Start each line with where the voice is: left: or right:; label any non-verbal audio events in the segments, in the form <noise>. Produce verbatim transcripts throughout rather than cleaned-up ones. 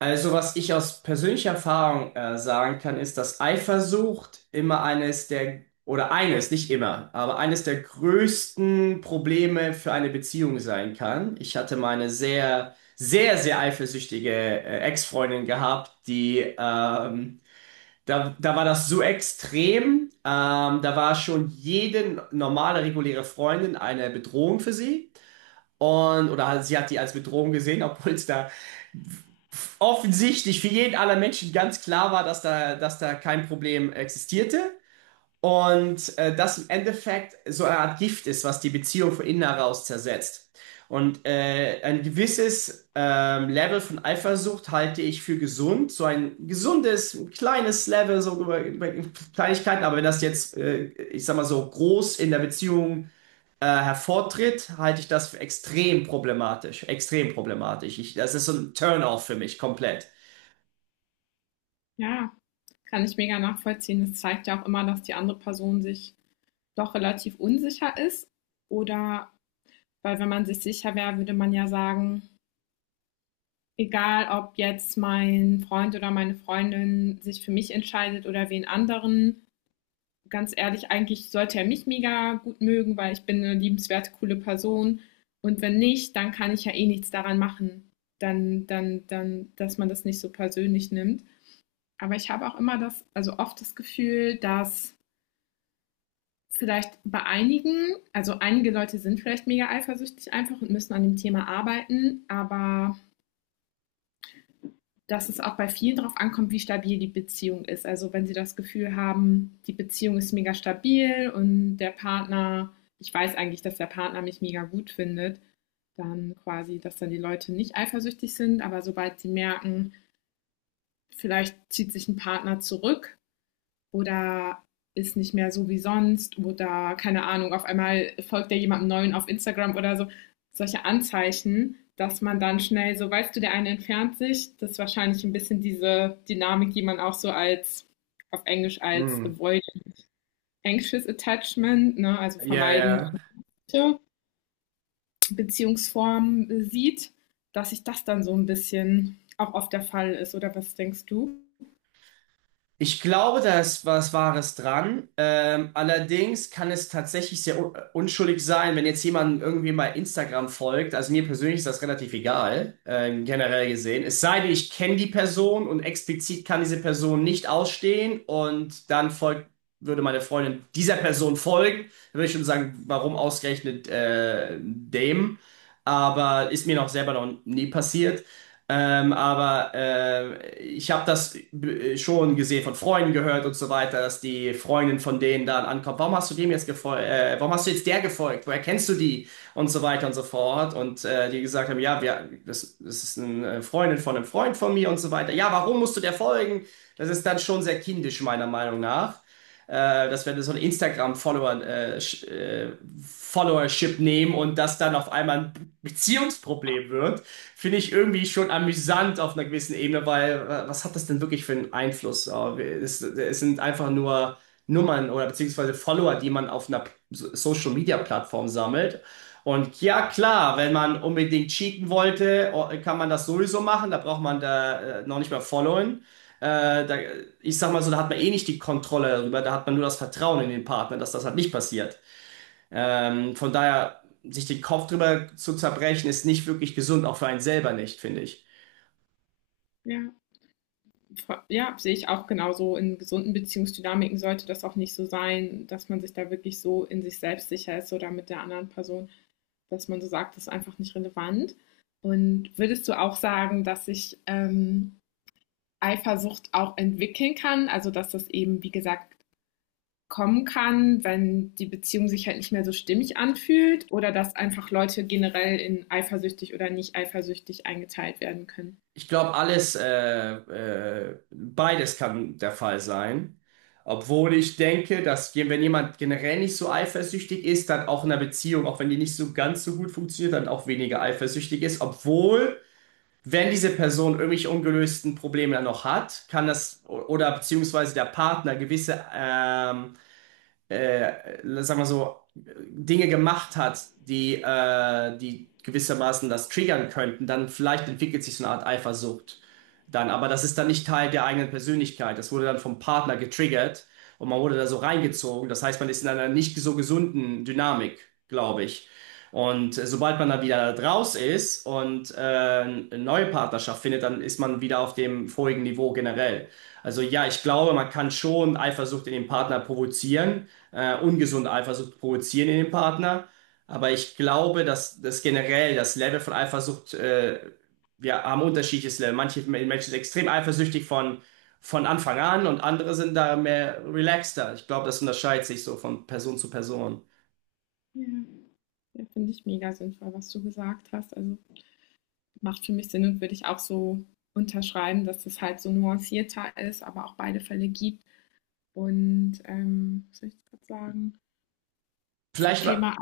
right: Also, was ich aus persönlicher Erfahrung äh, sagen kann, ist, dass Eifersucht immer eines der, oder eines, nicht immer, aber eines der größten Probleme für eine Beziehung sein kann. Ich hatte meine sehr, sehr, sehr eifersüchtige äh, Ex-Freundin gehabt, die, ähm, da, da war das so extrem. Ähm, da war schon jede normale, reguläre Freundin eine Bedrohung für sie. Und, oder sie hat die als Bedrohung gesehen, <laughs> obwohl es da offensichtlich für jeden aller Menschen ganz klar war, dass da, dass da kein Problem existierte. Und äh, das im Endeffekt so eine Art Gift ist, was die Beziehung von innen heraus zersetzt. Und äh, ein gewisses ähm, Level von Eifersucht halte ich für gesund. So ein gesundes, ein kleines Level, so über, über Kleinigkeiten. Aber wenn das jetzt, äh, ich sag mal so, groß in der Beziehung äh, hervortritt, halte ich das für extrem problematisch. Extrem problematisch. Ich, das ist so ein Turn-off für mich komplett.
left: Ja, kann ich mega nachvollziehen. Es zeigt ja auch immer, dass die andere Person sich doch relativ unsicher ist. Oder, weil wenn man sich sicher wäre, würde man ja sagen, egal ob jetzt mein Freund oder meine Freundin sich für mich entscheidet oder wen anderen, ganz ehrlich, eigentlich sollte er mich mega gut mögen, weil ich bin eine liebenswerte, coole Person. Und wenn nicht, dann kann ich ja eh nichts daran machen. Dann, dann, dann, dass man das nicht so persönlich nimmt. Aber ich habe auch immer das, also oft das Gefühl, dass vielleicht bei einigen, also einige Leute sind vielleicht mega eifersüchtig einfach und müssen an dem Thema arbeiten, aber dass es auch bei vielen darauf ankommt, wie stabil die Beziehung ist. Also wenn sie das Gefühl haben, die Beziehung ist mega stabil und der Partner, ich weiß eigentlich, dass der Partner mich mega gut findet, dann quasi, dass dann die Leute nicht eifersüchtig sind, aber sobald sie merken, vielleicht zieht sich ein Partner zurück oder ist nicht mehr so wie sonst oder keine Ahnung, auf einmal folgt er jemandem Neuen auf Instagram oder so. Solche Anzeichen, dass man dann schnell so, weißt du, der eine entfernt sich. Das ist wahrscheinlich ein bisschen diese Dynamik, die man auch so als auf Englisch als
right: Hm.
left: Avoid Anxious Attachment, ne, also
right: Ja,
left: vermeidende
right: ja.
left: Beziehungsformen sieht, dass sich das dann so ein bisschen auch oft der Fall ist. Oder was denkst du?
right: Ich glaube, da ist was Wahres dran. Ähm, allerdings kann es tatsächlich sehr un unschuldig sein, wenn jetzt jemand irgendwie mal Instagram folgt. Also mir persönlich ist das relativ egal, ähm, generell gesehen. Es sei denn, ich kenne die Person und explizit kann diese Person nicht ausstehen und dann folgt, würde meine Freundin dieser Person folgen. Dann würde ich schon sagen, warum ausgerechnet äh, dem? Aber ist mir noch selber noch nie passiert. Ähm, aber äh, ich habe das b- schon gesehen, von Freunden gehört und so weiter, dass die Freundin von denen dann ankommt. Warum hast du dem jetzt gefolgt? Äh, warum hast du jetzt der gefolgt? Woher kennst du die? Und so weiter und so fort. Und äh, die gesagt haben, ja, wir, das, das ist eine Freundin von einem Freund von mir und so weiter. Ja, warum musst du der folgen? Das ist dann schon sehr kindisch, meiner Meinung nach, äh, dass wir so einen Instagram-Follower, äh, sch- äh, Followership nehmen und das dann auf einmal ein Beziehungsproblem wird, finde ich irgendwie schon amüsant auf einer gewissen Ebene, weil äh, was hat das denn wirklich für einen Einfluss? Äh, Es, es sind einfach nur Nummern oder beziehungsweise Follower, die man auf einer So- Social-Media-Plattform sammelt. Und ja, klar, wenn man unbedingt cheaten wollte, o- kann man das sowieso machen. Da braucht man da äh, noch nicht mehr followen. Äh, da, ich sag mal so, da hat man eh nicht die Kontrolle darüber, da hat man nur das Vertrauen in den Partner, dass das halt nicht passiert. Ähm, von daher, sich den Kopf drüber zu zerbrechen, ist nicht wirklich gesund, auch für einen selber nicht, finde ich.
left: Ja. Ja, sehe ich auch genauso. In gesunden Beziehungsdynamiken sollte das auch nicht so sein, dass man sich da wirklich so in sich selbst sicher ist oder mit der anderen Person, dass man so sagt, das ist einfach nicht relevant. Und würdest du auch sagen, dass sich ähm, Eifersucht auch entwickeln kann? Also, dass das eben, wie gesagt, kommen kann, wenn die Beziehung sich halt nicht mehr so stimmig anfühlt oder dass einfach Leute generell in eifersüchtig oder nicht eifersüchtig eingeteilt werden können?
right: Ich glaube, alles, äh, äh, beides kann der Fall sein. Obwohl ich denke, dass je- wenn jemand generell nicht so eifersüchtig ist, dann auch in einer Beziehung, auch wenn die nicht so ganz so gut funktioniert, dann auch weniger eifersüchtig ist. Obwohl wenn diese Person irgendwelche ungelösten Probleme noch hat, kann das oder beziehungsweise der Partner gewisse ähm, äh, sagen wir so, Dinge gemacht hat, die, äh, die gewissermaßen das triggern könnten, dann vielleicht entwickelt sich so eine Art Eifersucht dann. Aber das ist dann nicht Teil der eigenen Persönlichkeit. Das wurde dann vom Partner getriggert und man wurde da so reingezogen. Das heißt, man ist in einer nicht so gesunden Dynamik, glaube ich. Und äh, sobald man da wieder draus ist und äh, eine neue Partnerschaft findet, dann ist man wieder auf dem vorigen Niveau generell. Also ja, ich glaube, man kann schon Eifersucht in dem Partner provozieren, äh, ungesunde Eifersucht provozieren in dem Partner. Aber ich glaube, dass, dass generell das Level von Eifersucht, äh, wir haben unterschiedliches Level. Manche Menschen sind extrem eifersüchtig von, von Anfang an und andere sind da mehr relaxter. Ich glaube, das unterscheidet sich so von Person zu Person.
left: Ja. Ja, finde ich mega sinnvoll, was du gesagt hast. Also macht für mich Sinn und würde ich auch so unterschreiben, dass es halt so nuancierter ist, aber auch beide Fälle gibt. Und ähm, was soll ich gerade sagen? Zum
right: Vielleicht mal,
left: Thema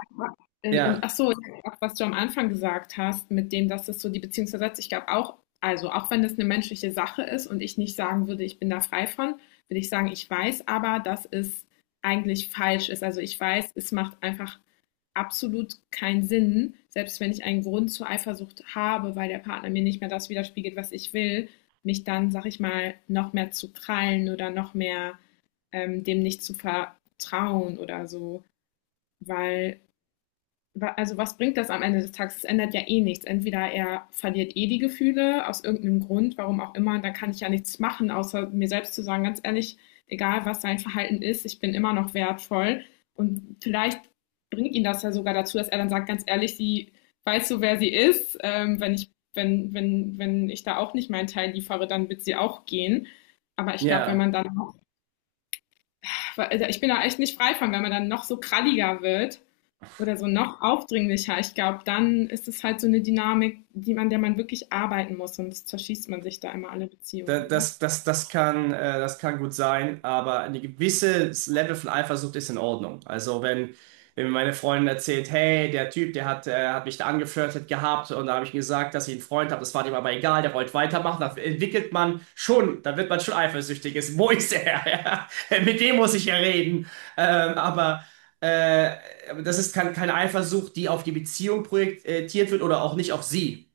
left: in, in,
right: ja,
left: ach so, was du am Anfang gesagt hast, mit dem, dass es so die Beziehung zersetzt. Ich glaube auch, also auch wenn das eine menschliche Sache ist und ich nicht sagen würde, ich bin da frei von, würde ich sagen, ich weiß aber, dass es eigentlich falsch ist. Also ich weiß, es macht einfach absolut keinen Sinn, selbst wenn ich einen Grund zur Eifersucht habe, weil der Partner mir nicht mehr das widerspiegelt, was ich will, mich dann, sag ich mal, noch mehr zu krallen oder noch mehr ähm, dem nicht zu vertrauen oder so, weil also was bringt das am Ende des Tages? Es ändert ja eh nichts. Entweder er verliert eh die Gefühle aus irgendeinem Grund, warum auch immer, da kann ich ja nichts machen, außer mir selbst zu sagen, ganz ehrlich, egal was sein Verhalten ist, ich bin immer noch wertvoll. Und vielleicht bringt ihn das ja sogar dazu, dass er dann sagt, ganz ehrlich, sie weiß so, wer sie ist. Ähm, wenn ich, wenn, wenn, wenn ich da auch nicht meinen Teil liefere, dann wird sie auch gehen. Aber ich glaube, wenn
right: ja.
left: man dann, auch- also ich bin da echt nicht frei von, wenn man dann noch so kralliger wird, oder so noch aufdringlicher. Ich glaube, dann ist es halt so eine Dynamik, die man, der man wirklich arbeiten muss, sonst zerschießt man sich da immer alle
right: Da-
left: Beziehungen, oder?
right: Das, das, das kann, äh, das kann gut sein, aber ein gewisses Level von Eifersucht ist in Ordnung. Also wenn, wenn mir meine Freundin erzählt, hey, der Typ, der hat, äh, hat mich da angeflirtet gehabt und da habe ich ihm gesagt, dass ich einen Freund habe, das war dem aber egal, der wollte weitermachen, da entwickelt man schon, da wird man schon eifersüchtig. Ist, wo ist er? <laughs> Ja, mit dem muss ich ja reden. Ähm, aber äh, aber das ist kein, keine Eifersucht, die auf die Beziehung projektiert wird oder auch nicht auf sie.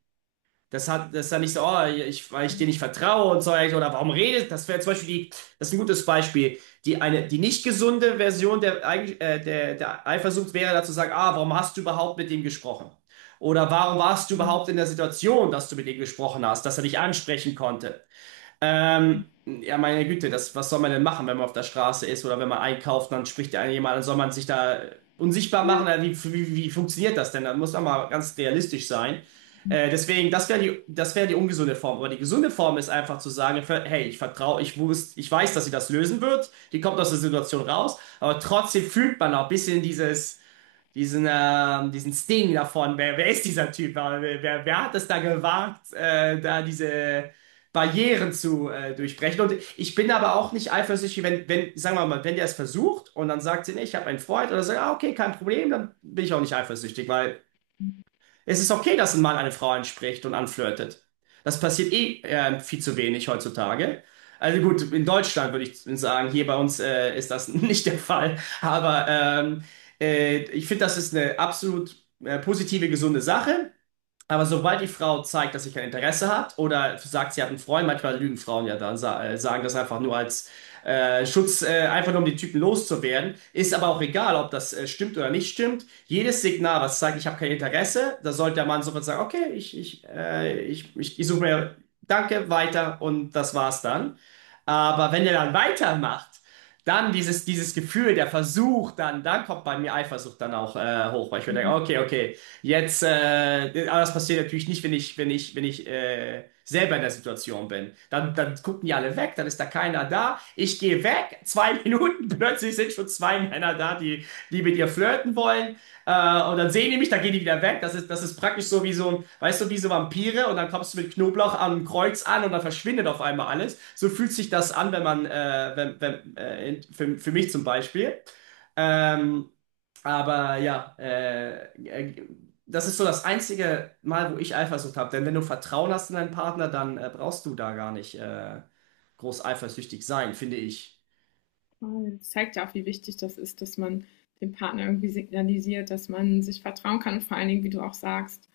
right: Das hat, das ist dann nicht so, oh, ich, weil ich dir nicht vertraue und so, oder warum redet, das wäre zum Beispiel die, das ist ein gutes Beispiel. Die eine, die nicht gesunde Version der, Eig- äh, der, der Eifersucht wäre, dazu zu sagen, ah, warum hast du überhaupt mit ihm gesprochen? Oder warum warst du überhaupt in der Situation, dass du mit ihm gesprochen hast, dass er dich ansprechen konnte? Ähm, ja, meine Güte, das, was soll man denn machen, wenn man auf der Straße ist oder wenn man einkauft, dann spricht ja jemand, dann soll man sich da unsichtbar
left: Ja.
right: machen. Äh, Wie, wie, wie funktioniert das denn? Dann muss man mal ganz realistisch sein. Äh, deswegen, das wäre die, das wäre die ungesunde Form. Aber die gesunde Form ist einfach zu sagen, ver- hey, ich vertraue, ich wusste, ich weiß, dass sie das lösen wird. Die kommt aus der Situation raus, aber trotzdem fühlt man auch ein bisschen dieses diesen, ähm, diesen Sting davon. Wer, wer ist dieser Typ? Wer, wer, wer hat es da gewagt, äh, da diese Barrieren zu äh, durchbrechen? Und ich bin aber auch nicht eifersüchtig, wenn, wenn, sagen wir mal, wenn der es versucht und dann sagt sie, nee, ich habe einen Freund oder sagt, ah, okay, kein Problem, dann bin ich auch nicht eifersüchtig, weil es ist okay, dass ein Mann eine Frau anspricht und anflirtet. Das passiert eh äh, viel zu wenig heutzutage. Also gut, in Deutschland würde ich sagen, hier bei uns äh, ist das <laughs> nicht der Fall. Aber ähm, äh, ich finde, das ist eine absolut äh, positive, gesunde Sache. Aber sobald die Frau zeigt, dass sie kein Interesse hat oder sagt, sie hat einen Freund, manchmal lügen Frauen ja dann, sa- äh, sagen das einfach nur als äh, Schutz, äh, einfach nur um die Typen loszuwerden. Ist aber auch egal, ob das äh, stimmt oder nicht stimmt. Jedes Signal, was zeigt, ich habe kein Interesse, da sollte der Mann sofort sagen, okay, ich, ich, äh, ich, ich, ich suche mir Danke, weiter und das war's dann. Aber wenn er dann weitermacht, dann dieses, dieses Gefühl, der Versuch, dann, dann kommt bei mir Eifersucht dann auch äh, hoch, weil ich mir denke, okay, okay. Jetzt, äh, aber das passiert natürlich nicht, wenn ich, wenn ich, wenn ich äh, selber in der Situation bin. Dann, dann gucken die alle weg, dann ist da keiner da. Ich gehe weg, zwei <laughs> Minuten, plötzlich sind schon zwei Männer da, die, die mit dir flirten wollen. Äh, und dann sehen die mich, dann gehen die wieder weg. Das ist, das ist praktisch so wie so ein, weißt du, wie so Vampire und dann kommst du mit Knoblauch am Kreuz an und dann verschwindet auf einmal alles. So fühlt sich das an, wenn man, äh, wenn, wenn, äh, in- für, für mich zum Beispiel. Ähm, aber ja, äh, äh, das ist so das einzige Mal, wo ich Eifersucht habe. Denn wenn du Vertrauen hast in deinen Partner, dann äh, brauchst du da gar nicht äh, groß eifersüchtig sein, finde ich.
left: Das zeigt ja auch, wie wichtig das ist, dass man dem Partner irgendwie signalisiert, dass man sich vertrauen kann und vor allen Dingen, wie du auch sagst,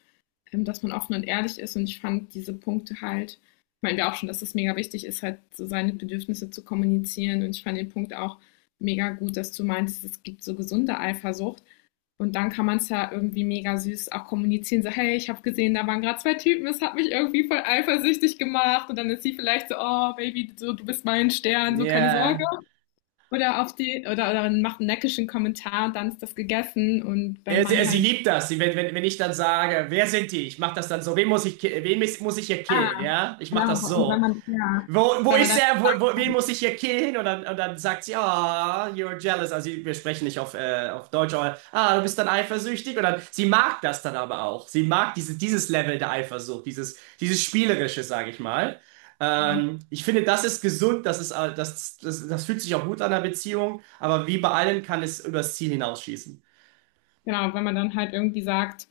left: ähm, dass man offen und ehrlich ist. Und ich fand diese Punkte halt, meinen wir auch schon, dass es mega wichtig ist, halt so seine Bedürfnisse zu kommunizieren. Und ich fand den Punkt auch mega gut, dass du meinst, es gibt so gesunde Eifersucht. Und dann kann man es ja irgendwie mega süß auch kommunizieren, so, hey, ich habe gesehen, da waren gerade zwei Typen, es hat mich irgendwie voll eifersüchtig gemacht. Und dann ist sie vielleicht so, oh, Baby, so, du bist mein Stern, so keine Sorge.
right: Ja.
left: Oder auf die, oder, oder macht einen neckischen Kommentar und dann ist das gegessen. Und wenn
right: Er, sie- er,
left: man
right: sie
left: halt,
right: liebt das. Sie, wenn, wenn, wenn ich dann sage, wer sind die? Ich mache das dann so. Wen muss ich, ki- wen mis- muss ich hier
left: ah,
right: killen? Ja, ich mache
left: genau,
right: das
left: und wenn
right: so.
left: man, ja,
right: Wo, wo
left: wenn man
right: ist
left: dann,
right: er? Wo, wo, wen muss ich hier killen? Und dann, und dann sagt sie, ah, you're jealous. Also sie- wir sprechen nicht auf, äh, auf Deutsch, aber ah, du bist dann eifersüchtig. Und dann, sie mag das dann aber auch. Sie mag diese, dieses Level der Eifersucht, dieses, dieses Spielerische, sage ich mal.
left: genau,
right: Ähm, ich finde, das ist gesund, das ist, all- das, das, das fühlt sich auch gut an der Beziehung, aber wie bei allem kann es übers Ziel hinausschießen.
left: genau, wenn man dann halt irgendwie sagt,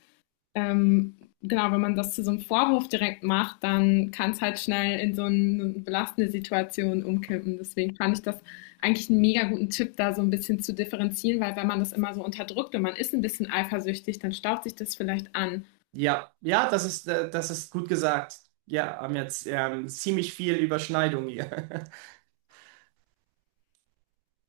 left: ähm, genau, wenn man das zu so einem Vorwurf direkt macht, dann kann es halt schnell in so eine belastende Situation umkippen. Deswegen fand ich das eigentlich einen mega guten Tipp, da so ein bisschen zu differenzieren, weil wenn man das immer so unterdrückt und man ist ein bisschen eifersüchtig, dann staut sich das vielleicht an.
right: Ja, ja, das ist, äh, das ist gut gesagt. Ja, haben jetzt ähm, ziemlich viel Überschneidung hier. <laughs>